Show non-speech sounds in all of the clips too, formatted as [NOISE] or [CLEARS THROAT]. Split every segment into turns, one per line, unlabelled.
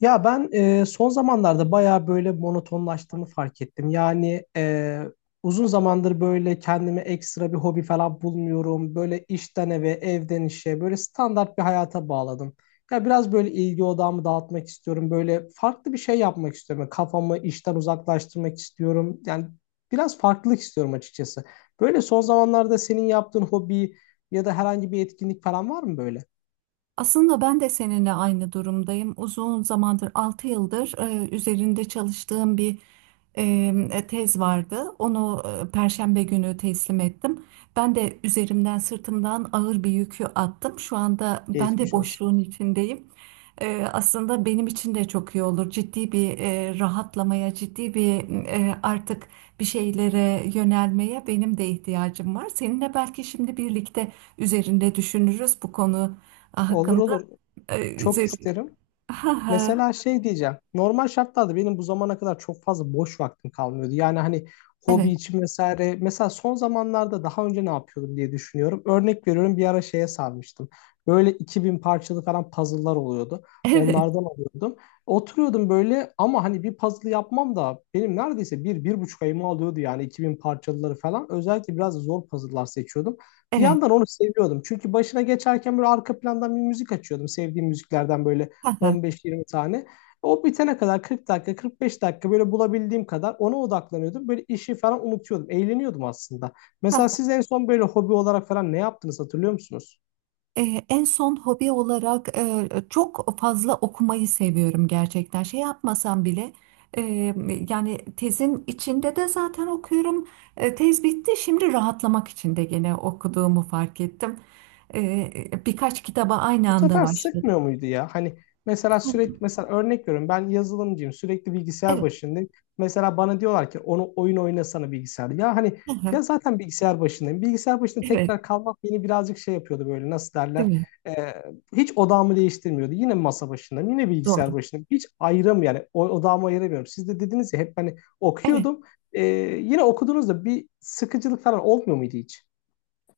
Ya ben son zamanlarda bayağı böyle monotonlaştığımı fark ettim. Yani uzun zamandır böyle kendime ekstra bir hobi falan bulmuyorum. Böyle işten eve, evden işe, böyle standart bir hayata bağladım. Ya biraz böyle ilgi odağımı dağıtmak istiyorum. Böyle farklı bir şey yapmak istiyorum. Yani kafamı işten uzaklaştırmak istiyorum. Yani biraz farklılık istiyorum açıkçası. Böyle son zamanlarda senin yaptığın hobi ya da herhangi bir etkinlik falan var mı böyle?
Aslında ben de seninle aynı durumdayım. Uzun zamandır, 6 yıldır üzerinde çalıştığım bir e, tez vardı. Onu Perşembe günü teslim ettim. Ben de üzerimden, sırtımdan ağır bir yükü attım. Şu anda ben de
Geçmiş olsun.
boşluğun içindeyim. Aslında benim için de çok iyi olur. Ciddi bir rahatlamaya, ciddi bir artık bir şeylere yönelmeye benim de ihtiyacım var. Seninle belki şimdi birlikte üzerinde düşünürüz bu konu
Olur
hakkında.
olur.
e,
Çok
zö-
isterim.
ha ha,
Mesela şey diyeceğim. Normal şartlarda benim bu zamana kadar çok fazla boş vaktim kalmıyordu. Yani hani hobi
evet,
için vesaire. Mesela son zamanlarda daha önce ne yapıyordum diye düşünüyorum. Örnek veriyorum bir ara şeye sarmıştım. Böyle 2000 parçalı falan puzzle'lar oluyordu.
evet,
Onlardan alıyordum. Oturuyordum böyle ama hani bir puzzle yapmam da benim neredeyse bir, bir buçuk ayımı alıyordu yani 2000 parçalıları falan. Özellikle biraz zor puzzle'lar seçiyordum. Bir
evet,
yandan onu seviyordum. Çünkü başına geçerken böyle arka plandan bir müzik açıyordum. Sevdiğim müziklerden böyle
ha ha
15-20 tane. O bitene kadar 40 dakika, 45 dakika böyle bulabildiğim kadar ona odaklanıyordum. Böyle işi falan unutuyordum. Eğleniyordum aslında. Mesela
ha.
siz en son böyle hobi olarak falan ne yaptınız hatırlıyor musunuz?
E, En son hobi olarak çok fazla okumayı seviyorum gerçekten, şey yapmasam bile. e, Yani tezin içinde de zaten okuyorum. Tez bitti, şimdi rahatlamak için de gene okuduğumu fark ettim. Birkaç kitaba aynı
Bu
anda
sefer
başladım.
sıkmıyor muydu ya? Hani mesela sürekli mesela örnek veriyorum ben yazılımcıyım sürekli bilgisayar
Evet,
başındayım. Mesela bana diyorlar ki onu oyun oynasana bilgisayarda. Ya hani
ha ha,
ya zaten bilgisayar başındayım. Bilgisayar başında
evet,
tekrar kalmak beni birazcık şey yapıyordu böyle nasıl
değil
derler.
mi,
Ee, Hiç odağımı değiştirmiyordu. Yine masa başındayım yine
doğru.
bilgisayar başındayım. Hiç ayrım yani odağımı ayıramıyorum. Siz de dediniz ya hep hani
Evet.
okuyordum. Ee, Yine okuduğunuzda bir sıkıcılık falan olmuyor muydu hiç?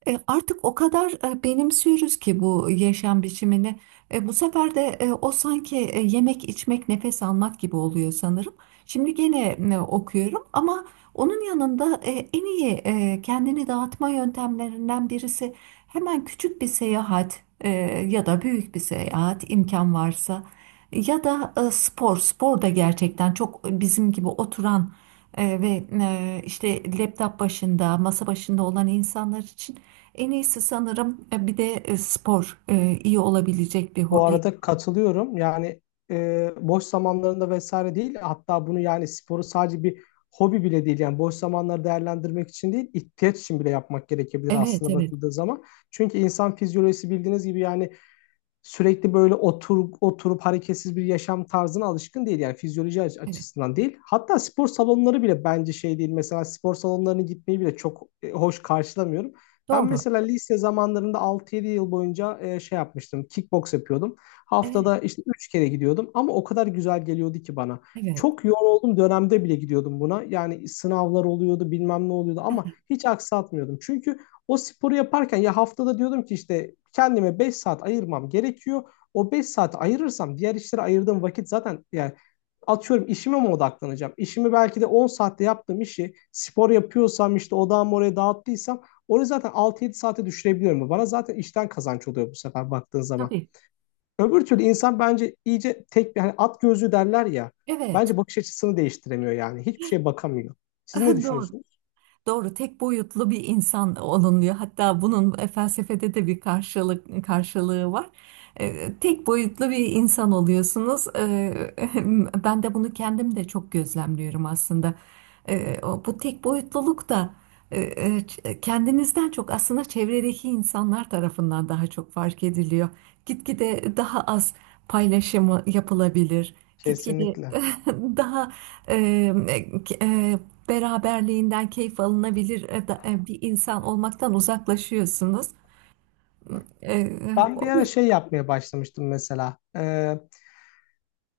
Artık o kadar benimsiyoruz ki bu yaşam biçimini. Bu sefer de o sanki yemek, içmek, nefes almak gibi oluyor sanırım. Şimdi gene okuyorum ama onun yanında en iyi kendini dağıtma yöntemlerinden birisi hemen küçük bir seyahat, ya da büyük bir seyahat imkan varsa, ya da spor. Spor da gerçekten çok bizim gibi oturan, ve işte laptop başında, masa başında olan insanlar için en iyisi sanırım. Bir de spor iyi olabilecek bir
Bu
hobi.
arada katılıyorum. Yani boş zamanlarında vesaire değil. Hatta bunu yani sporu sadece bir hobi bile değil. Yani boş zamanları değerlendirmek için değil, ihtiyaç için bile yapmak gerekebilir
Evet,
aslında
evet,
bakıldığı zaman. Çünkü insan fizyolojisi bildiğiniz gibi yani sürekli böyle otur, oturup hareketsiz bir yaşam tarzına alışkın değil. Yani fizyoloji
evet.
açısından değil. Hatta spor salonları bile bence şey değil. Mesela spor salonlarına gitmeyi bile çok hoş karşılamıyorum. Ben
Doğru.
mesela lise zamanlarında 6-7 yıl boyunca şey yapmıştım. Kickbox yapıyordum.
Evet,
Haftada işte 3 kere gidiyordum ama o kadar güzel geliyordu ki bana.
evet.
Çok yoğun olduğum dönemde bile gidiyordum buna. Yani sınavlar oluyordu, bilmem ne oluyordu ama hiç aksatmıyordum. Çünkü o sporu yaparken ya haftada diyordum ki işte kendime 5 saat ayırmam gerekiyor. O 5 saat ayırırsam diğer işlere ayırdığım vakit zaten yani atıyorum işime mi odaklanacağım? İşimi belki de 10 saatte yaptığım işi spor yapıyorsam işte odağımı oraya dağıttıysam orayı zaten 6-7 saate düşürebiliyorum. Bana zaten işten kazanç oluyor bu sefer baktığın zaman.
Tabii.
Öbür türlü insan bence iyice tek bir hani at gözlü derler ya.
Evet.
Bence bakış açısını değiştiremiyor yani. Hiçbir şeye bakamıyor. Siz ne
[LAUGHS] Doğru.
düşünüyorsunuz?
Doğru, tek boyutlu bir insan olunuyor. Hatta bunun felsefede de bir karşılık, karşılığı var. Tek boyutlu bir insan oluyorsunuz. [LAUGHS] Ben de bunu kendim de çok gözlemliyorum aslında. Bu tek boyutluluk da kendinizden çok aslında çevredeki insanlar tarafından daha çok fark ediliyor. Gitgide daha az paylaşımı yapılabilir. Gitgide
Kesinlikle.
[LAUGHS] daha e, e, e, beraberliğinden keyif alınabilir, bir insan olmaktan uzaklaşıyorsunuz. E,
Ben bir ara
o-
şey yapmaya başlamıştım mesela.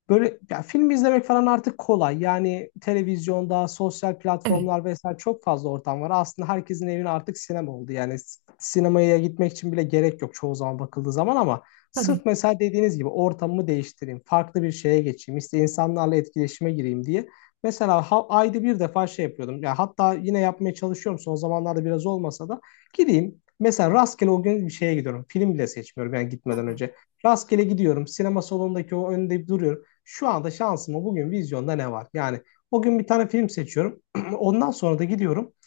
Böyle ya film izlemek falan artık kolay. Yani televizyonda, sosyal
evet,
platformlar vesaire çok fazla ortam var. Aslında herkesin evine artık sinema oldu. Yani sinemaya gitmek için bile gerek yok çoğu zaman bakıldığı zaman ama
tabii.
sırf mesela dediğiniz gibi ortamımı değiştireyim, farklı bir şeye geçeyim, işte insanlarla etkileşime gireyim diye. Mesela ayda bir defa şey yapıyordum. Ya hatta yine yapmaya çalışıyorum son zamanlarda biraz olmasa da gireyim. Mesela rastgele o gün bir şeye gidiyorum. Film bile seçmiyorum yani gitmeden
Aha,
önce. Rastgele gidiyorum. Sinema salonundaki o önünde duruyorum şu anda şansıma bugün vizyonda ne var? Yani o gün bir tane film seçiyorum. [CLEARS THROAT] [LAUGHS] Ondan sonra da gidiyorum. [CLEARS THROAT]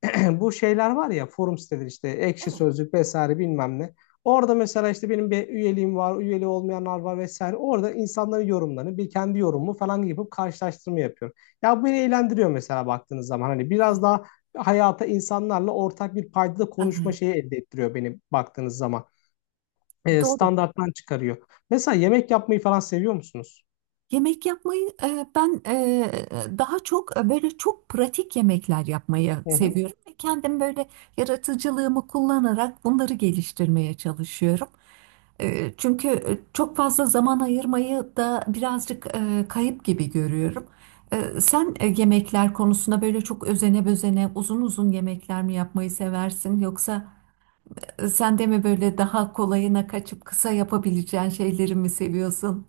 [LAUGHS] Bu şeyler var ya forum siteleri işte Ekşi
evet,
Sözlük vesaire bilmem ne. Orada mesela işte benim bir üyeliğim var, üyeli olmayanlar var vesaire. Orada insanların yorumlarını, bir kendi yorumumu falan yapıp karşılaştırma yapıyorum. Ya bu beni eğlendiriyor mesela baktığınız zaman. Hani biraz
evet.
daha hayata insanlarla ortak bir paydada konuşma
Aha,
şeyi elde ettiriyor beni baktığınız zaman. E,
doğru.
standarttan çıkarıyor. Mesela yemek yapmayı falan seviyor musunuz?
Yemek yapmayı, ben daha çok böyle çok pratik yemekler yapmayı
Hı hı.
seviyorum. Kendim böyle yaratıcılığımı kullanarak bunları geliştirmeye çalışıyorum. Çünkü çok fazla zaman ayırmayı da birazcık kayıp gibi görüyorum. Sen yemekler konusunda böyle çok özene bezene uzun uzun yemekler mi yapmayı seversin, yoksa sen de mi böyle daha kolayına kaçıp kısa yapabileceğin şeyleri mi seviyorsun?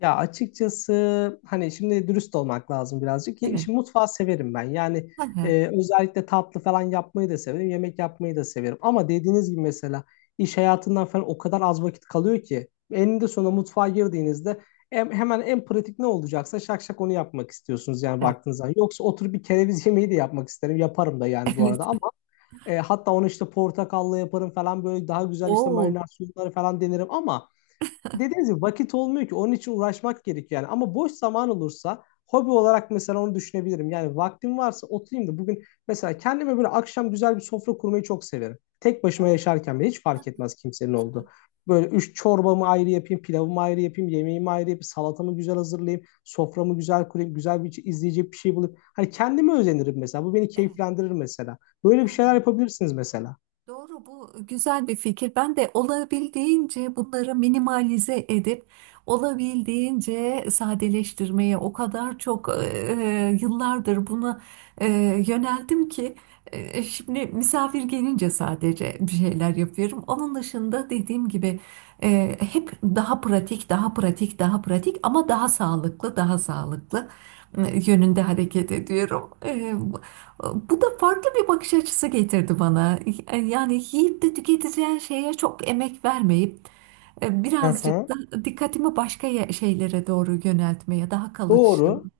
Ya açıkçası hani şimdi dürüst olmak lazım birazcık.
Evet.
Şimdi mutfağı severim ben. Yani
Evet.
e, özellikle tatlı falan yapmayı da severim. Yemek yapmayı da severim. Ama dediğiniz gibi mesela iş hayatından falan o kadar az vakit kalıyor ki. Eninde sonunda mutfağa girdiğinizde hemen en pratik ne olacaksa şak şak onu yapmak istiyorsunuz yani
Evet.
baktığınız zaman. Yoksa oturup bir kereviz yemeği de yapmak isterim. Yaparım da yani
[LAUGHS]
bu arada
Evet.
ama hatta onu işte portakalla yaparım falan böyle daha güzel işte
Oo.
marinar suyunları falan denerim ama dediğiniz gibi vakit olmuyor ki onun için uğraşmak gerekiyor yani. Ama boş zaman olursa hobi olarak mesela onu düşünebilirim. Yani vaktim varsa oturayım da bugün mesela kendime böyle akşam güzel bir sofra kurmayı çok severim. Tek başıma
Oo.
yaşarken bile hiç
Hı
fark etmez kimsenin
hı
olduğu.
hı.
Böyle 3 çorbamı ayrı yapayım, pilavımı ayrı yapayım, yemeğimi ayrı yapayım, salatamı güzel hazırlayayım, soframı güzel kurayım, güzel bir izleyecek bir şey bulup. Hani kendime özenirim mesela. Bu beni keyiflendirir mesela. Böyle bir şeyler
Evet.
yapabilirsiniz mesela.
Doğru, bu güzel bir fikir. Ben de olabildiğince bunları minimalize edip olabildiğince sadeleştirmeye o kadar çok, yıllardır buna e, yöneldim ki şimdi misafir gelince sadece bir şeyler yapıyorum. Onun dışında, dediğim gibi, hep daha pratik, daha pratik, daha pratik ama daha sağlıklı, daha sağlıklı e, yönünde hareket ediyorum. Bu da farklı bir bakış açısı getirdi bana. Yani yiyip de tüketeceğin şeye çok emek vermeyip,
Hı
birazcık
hı.
da dikkatimi başka şeylere doğru yöneltmeye, daha kalıcı şey.
Doğru.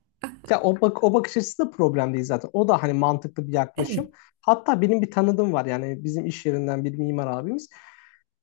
Ya o, bak o bakış açısı da problem değil zaten. O da hani mantıklı bir
Evet,
yaklaşım. Hatta benim bir tanıdığım var yani bizim iş yerinden bir mimar abimiz.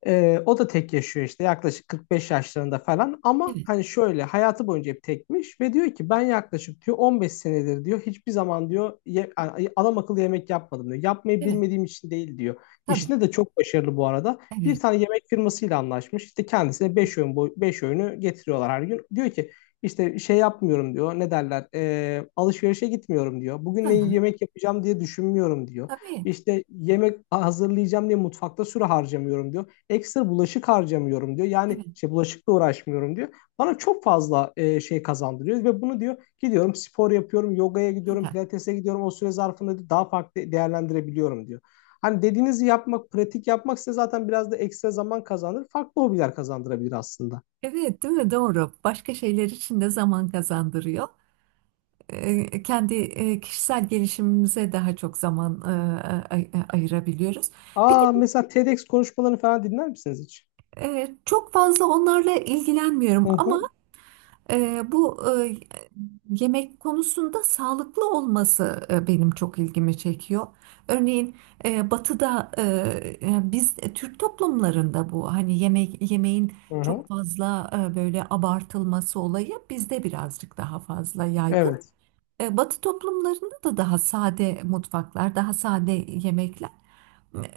O da tek yaşıyor işte yaklaşık 45 yaşlarında falan ama
evet,
hani şöyle hayatı boyunca hep tekmiş ve diyor ki ben yaklaşık diyor 15 senedir diyor hiçbir zaman diyor adam akıllı yemek yapmadım diyor. Yapmayı
evet,
bilmediğim için değil diyor.
tabii,
İşinde de çok başarılı bu arada. Bir
evet.
tane yemek firmasıyla anlaşmış. İşte kendisine 5 öğün boy 5 öğünü getiriyorlar her gün. Diyor ki işte şey yapmıyorum diyor. Ne derler? Alışverişe gitmiyorum diyor. Bugün ne
Ha,
yemek yapacağım diye düşünmüyorum diyor.
tabii,
İşte yemek hazırlayacağım diye mutfakta süre harcamıyorum diyor. Ekstra bulaşık harcamıyorum diyor. Yani
evet,
şey bulaşıkla uğraşmıyorum diyor. Bana çok fazla şey kazandırıyor ve bunu diyor gidiyorum spor yapıyorum, yogaya gidiyorum,
ha.
pilatese gidiyorum. O süre zarfında diyor, daha farklı değerlendirebiliyorum diyor. Hani dediğinizi yapmak, pratik yapmak size zaten biraz da ekstra zaman kazandırır. Farklı hobiler kazandırabilir aslında.
Evet, değil mi? Doğru. Başka şeyler için de zaman kazandırıyor. Kendi kişisel gelişimimize daha çok zaman ayırabiliyoruz. Bir
Aa
de
mesela TEDx konuşmalarını falan dinler misiniz hiç?
çok fazla onlarla ilgilenmiyorum
Hı
ama,
hı,
Bu yemek konusunda sağlıklı olması benim çok ilgimi çekiyor. Örneğin Batı'da, biz Türk toplumlarında bu, hani, yemek yemeğin
hı
çok
hı,
fazla böyle abartılması olayı bizde birazcık daha fazla yaygın.
evet.
Batı toplumlarında da daha sade mutfaklar, daha sade yemekler.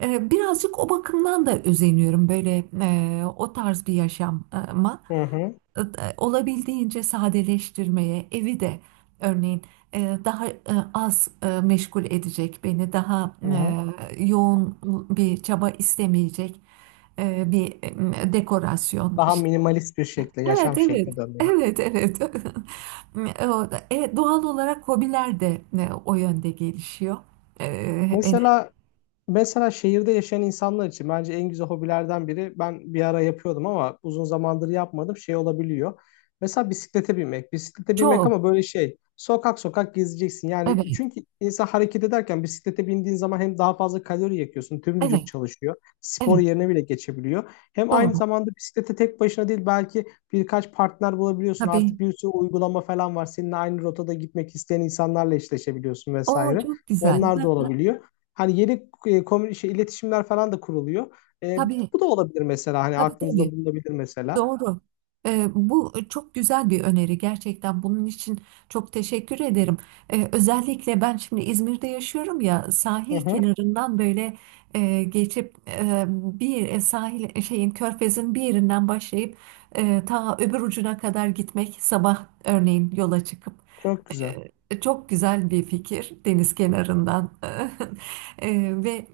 Birazcık o bakımdan da özeniyorum böyle, o tarz bir yaşama,
Hı hı,
e, olabildiğince sadeleştirmeye, evi de örneğin daha az meşgul edecek beni, daha
hı hı.
yoğun bir çaba istemeyecek bir dekorasyon,
Daha
işte.
minimalist bir şekilde,
Evet,
yaşam
evet.
şekline dönmeyi.
Evet, evet. [LAUGHS] Doğal olarak hobiler de o yönde gelişiyor. E, en-
Mesela mesela şehirde yaşayan insanlar için bence en güzel hobilerden biri ben bir ara yapıyordum ama uzun zamandır yapmadım şey olabiliyor. Mesela bisiklete binmek. Bisiklete binmek
Çok.
ama böyle şey sokak sokak gezeceksin. Yani
Evet,
çünkü insan hareket ederken bisiklete bindiğin zaman hem daha fazla kalori yakıyorsun. Tüm
evet,
vücut çalışıyor. Spor
evet.
yerine bile geçebiliyor. Hem aynı
Doğru.
zamanda bisiklete tek başına değil belki birkaç partner bulabiliyorsun. Artık
Tabii.
bir sürü uygulama falan var. Seninle aynı rotada gitmek isteyen insanlarla eşleşebiliyorsun
O
vesaire.
çok güzel.
Onlar da
Ha,
olabiliyor. Hani yeni şey, iletişimler falan da kuruluyor. E, bu,
tabii,
bu da olabilir mesela. Hani
tabii,
aklınızda
tabii.
bulunabilir mesela.
Doğru. Bu çok güzel bir öneri gerçekten. Bunun için çok teşekkür ederim. Özellikle ben şimdi İzmir'de yaşıyorum ya,
Hı
sahil
hı.
kenarından böyle geçip, bir sahil şeyin, körfezin bir yerinden başlayıp ta öbür ucuna kadar gitmek, sabah örneğin yola çıkıp,
Çok güzel.
çok güzel bir fikir, deniz kenarından. [LAUGHS] Ve e,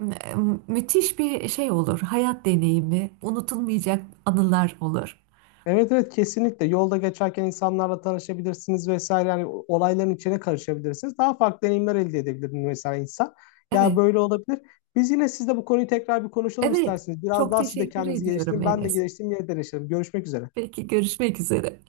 müthiş bir şey olur. Hayat deneyimi, unutulmayacak anılar olur.
Evet evet kesinlikle. Yolda geçerken insanlarla tanışabilirsiniz vesaire. Yani olayların içine karışabilirsiniz. Daha farklı deneyimler elde edebilir mesela insan. Ya
Evet,
böyle olabilir. Biz yine sizle bu konuyu tekrar bir konuşalım
evet.
isterseniz. Biraz
Çok
daha siz de
teşekkür
kendinizi
ediyorum,
geliştirin. Ben de
Enes.
geliştireyim, yeniden deneşelim. Görüşmek üzere.
Peki, görüşmek üzere.